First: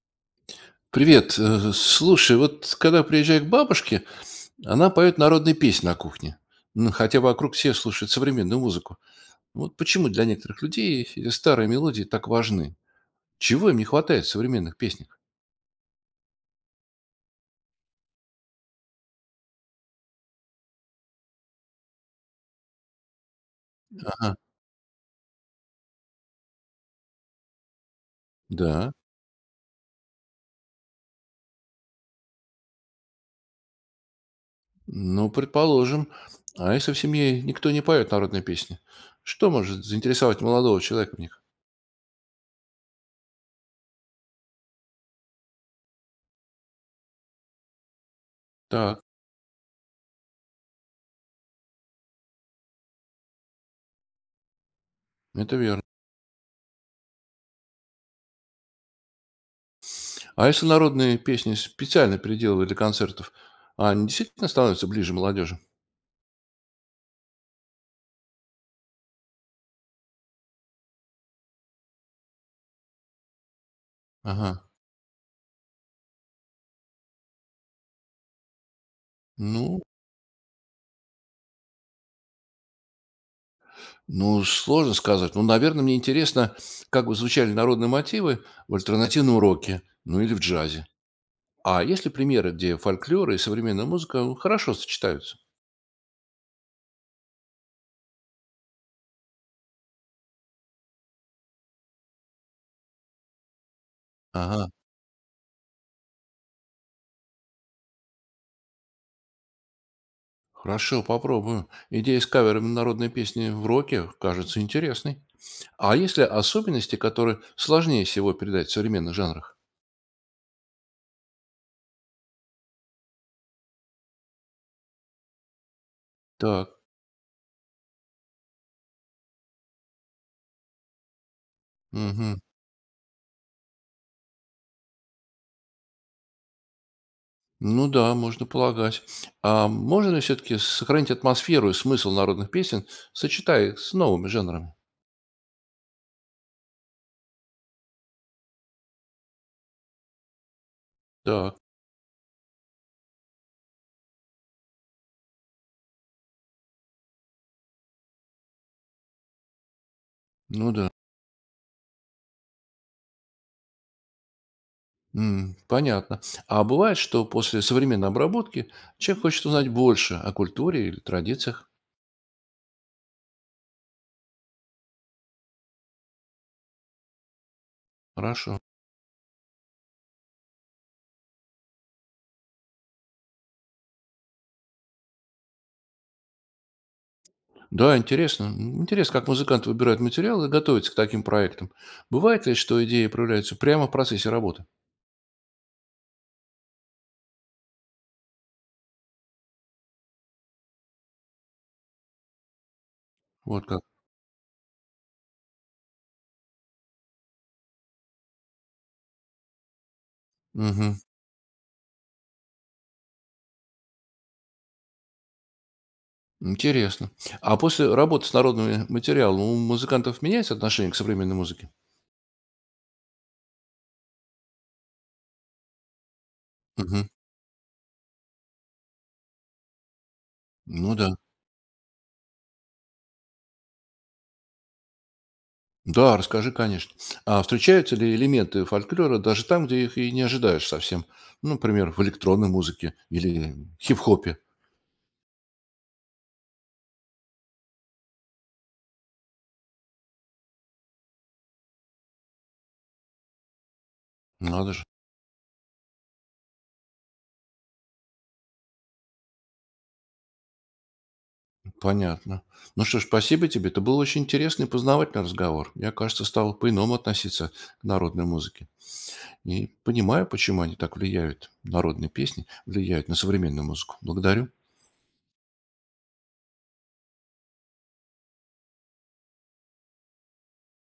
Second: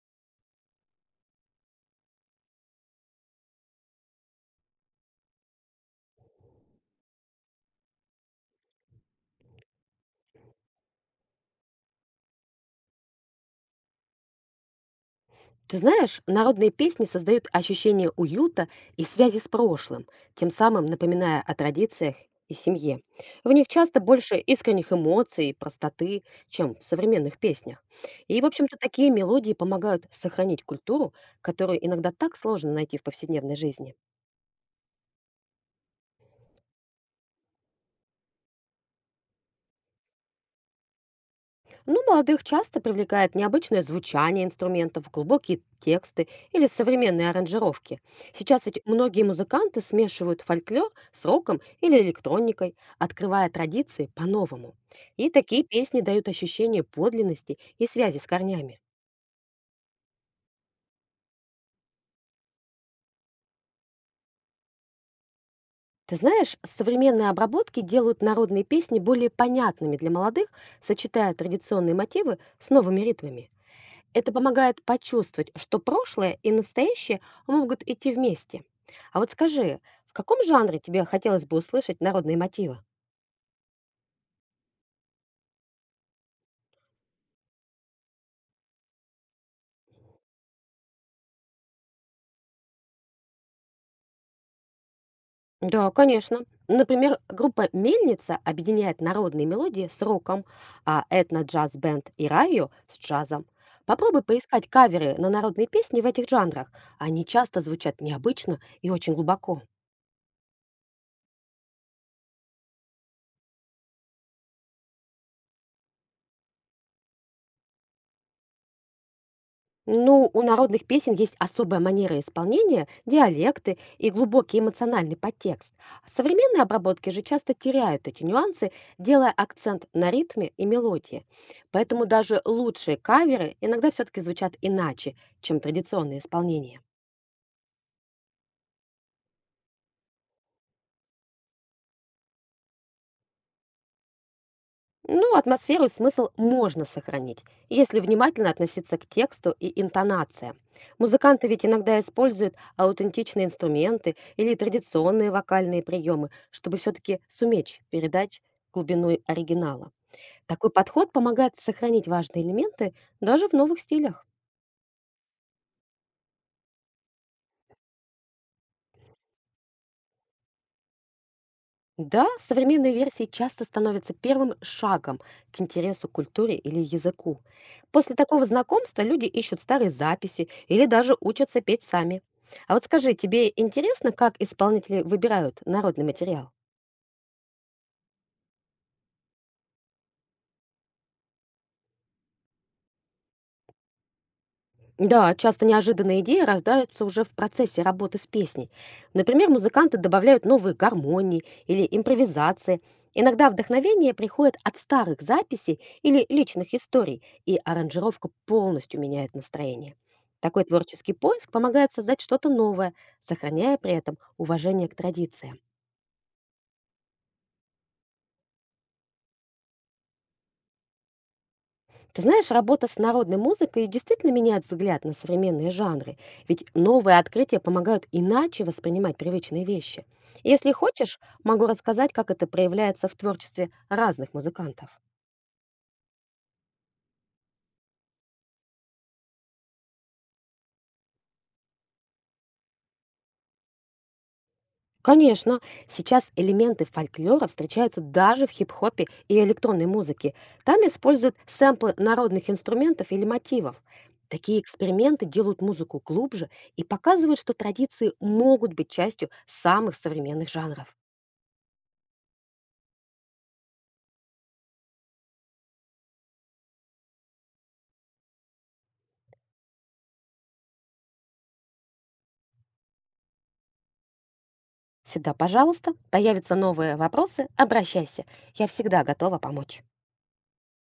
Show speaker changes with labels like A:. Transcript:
A: Привет. Слушай, вот когда приезжаю к бабушке, она поет народные песни на кухне. Ну, Хотя вокруг все слушают современную музыку. Вот почему для некоторых людей эти старые мелодии так важны? Чего им не хватает в современных песнях?
B: Ты знаешь, народные песни создают ощущение уюта и связи с прошлым, тем самым напоминая о традициях и семье. В них часто больше
A: Ага.
B: искренних эмоций и простоты, чем в современных песнях. И, в общем-то,
A: Да.
B: такие мелодии помогают сохранить культуру, которую иногда так сложно найти в повседневной жизни.
A: Ну, предположим. А если в семье никто не поет народные песни? Что может заинтересовать молодого человека в них?
B: Ну, молодых часто привлекает необычное звучание инструментов, глубокие тексты или современные аранжировки. Сейчас ведь
A: Так,
B: многие музыканты смешивают фольклор с роком или электроникой, открывая традиции по-новому. И
A: это
B: такие
A: верно.
B: песни дают ощущение подлинности и связи с корнями.
A: А если народные песни специально переделывают для концертов, а они действительно становятся ближе молодежи?
B: Ты знаешь, современные обработки делают народные песни более понятными для молодых, сочетая традиционные мотивы с новыми ритмами. Это
A: Ага.
B: помогает почувствовать, что прошлое и настоящее могут идти вместе. А вот скажи,
A: Ну,
B: в каком жанре тебе хотелось бы услышать народные мотивы?
A: Ну, сложно сказать. Ну, наверное, мне интересно, как бы звучали народные мотивы в альтернативном роке, ну или в джазе. А есть ли примеры, где фольклор и современная музыка ну, хорошо сочетаются?
B: Да, конечно. Например, группа «Мельница» объединяет народные мелодии с роком, а этно-джаз-бенд «Ирайо» с джазом. Попробуй
A: Ага,
B: поискать каверы на народные песни в этих жанрах. Они часто звучат необычно и очень глубоко.
A: хорошо, попробую. Идея с каверами на народные песни в роке кажется интересной. А есть ли особенности, которые сложнее всего передать в современных жанрах?
B: Ну, у народных песен есть особая манера исполнения, диалекты и глубокий эмоциональный подтекст. Современные
A: Так,
B: обработки же часто теряют эти нюансы, делая акцент на ритме и мелодии. Поэтому
A: мгм.
B: даже лучшие каверы иногда все-таки звучат иначе, чем традиционные исполнения.
A: Ну да, можно полагать. А можно ли все-таки сохранить атмосферу и смысл народных песен, сочетая их с новыми жанрами?
B: Ну, атмосферу и смысл можно сохранить, если внимательно относиться к тексту и интонациям. Музыканты
A: Так.
B: ведь иногда используют аутентичные инструменты или традиционные вокальные приемы, чтобы все-таки суметь передать глубину оригинала. Такой
A: Ну да.
B: подход помогает сохранить важные элементы даже в новых стилях.
A: Понятно. А бывает, что после современной обработки человек хочет узнать больше о культуре или традициях.
B: Да, современные версии часто становятся первым шагом к интересу к культуре или языку. После такого
A: Хорошо.
B: знакомства люди ищут старые записи или даже учатся петь сами. А вот скажи, тебе интересно, как исполнители выбирают народный материал?
A: Да, интересно. Интересно, как музыканты выбирают материалы и готовятся к таким проектам. Бывает ли, что идеи проявляются прямо в процессе работы?
B: Да, часто неожиданные идеи рождаются уже в процессе работы с песней. Например, музыканты добавляют новые гармонии или импровизации. Иногда
A: Вот как.
B: вдохновение приходит от старых записей или личных историй, и аранжировка полностью меняет настроение. Такой
A: Мгм.
B: творческий поиск помогает создать что-то новое, сохраняя при этом уважение к традициям.
A: Интересно. А после работы с народными материалами у музыкантов меняется отношение к современной музыке?
B: Ты знаешь, работа с народной музыкой действительно меняет взгляд на современные жанры, ведь
A: Мгм.
B: новые открытия помогают иначе воспринимать привычные вещи. Если
A: Ну да.
B: хочешь, могу рассказать, как это проявляется в творчестве разных музыкантов.
A: Да, расскажи, конечно. А встречаются ли элементы фольклора даже там, где их и не ожидаешь совсем? Ну, например, в электронной музыке или хип-хопе.
B: Конечно, сейчас элементы фольклора встречаются даже в хип-хопе и электронной музыке. Там используют сэмплы народных инструментов или мотивов. Такие
A: Надо же,
B: эксперименты делают музыку глубже и показывают, что традиции могут быть частью самых современных жанров.
A: понятно. Ну что ж, спасибо тебе. Это был очень интересный и познавательный разговор. Я, кажется, стал по-иному относиться к народной музыке. И понимаю, почему они так влияют, народные песни влияют на современную музыку. Благодарю.
B: Всегда пожалуйста. Появятся новые вопросы — обращайся. Я всегда готова помочь.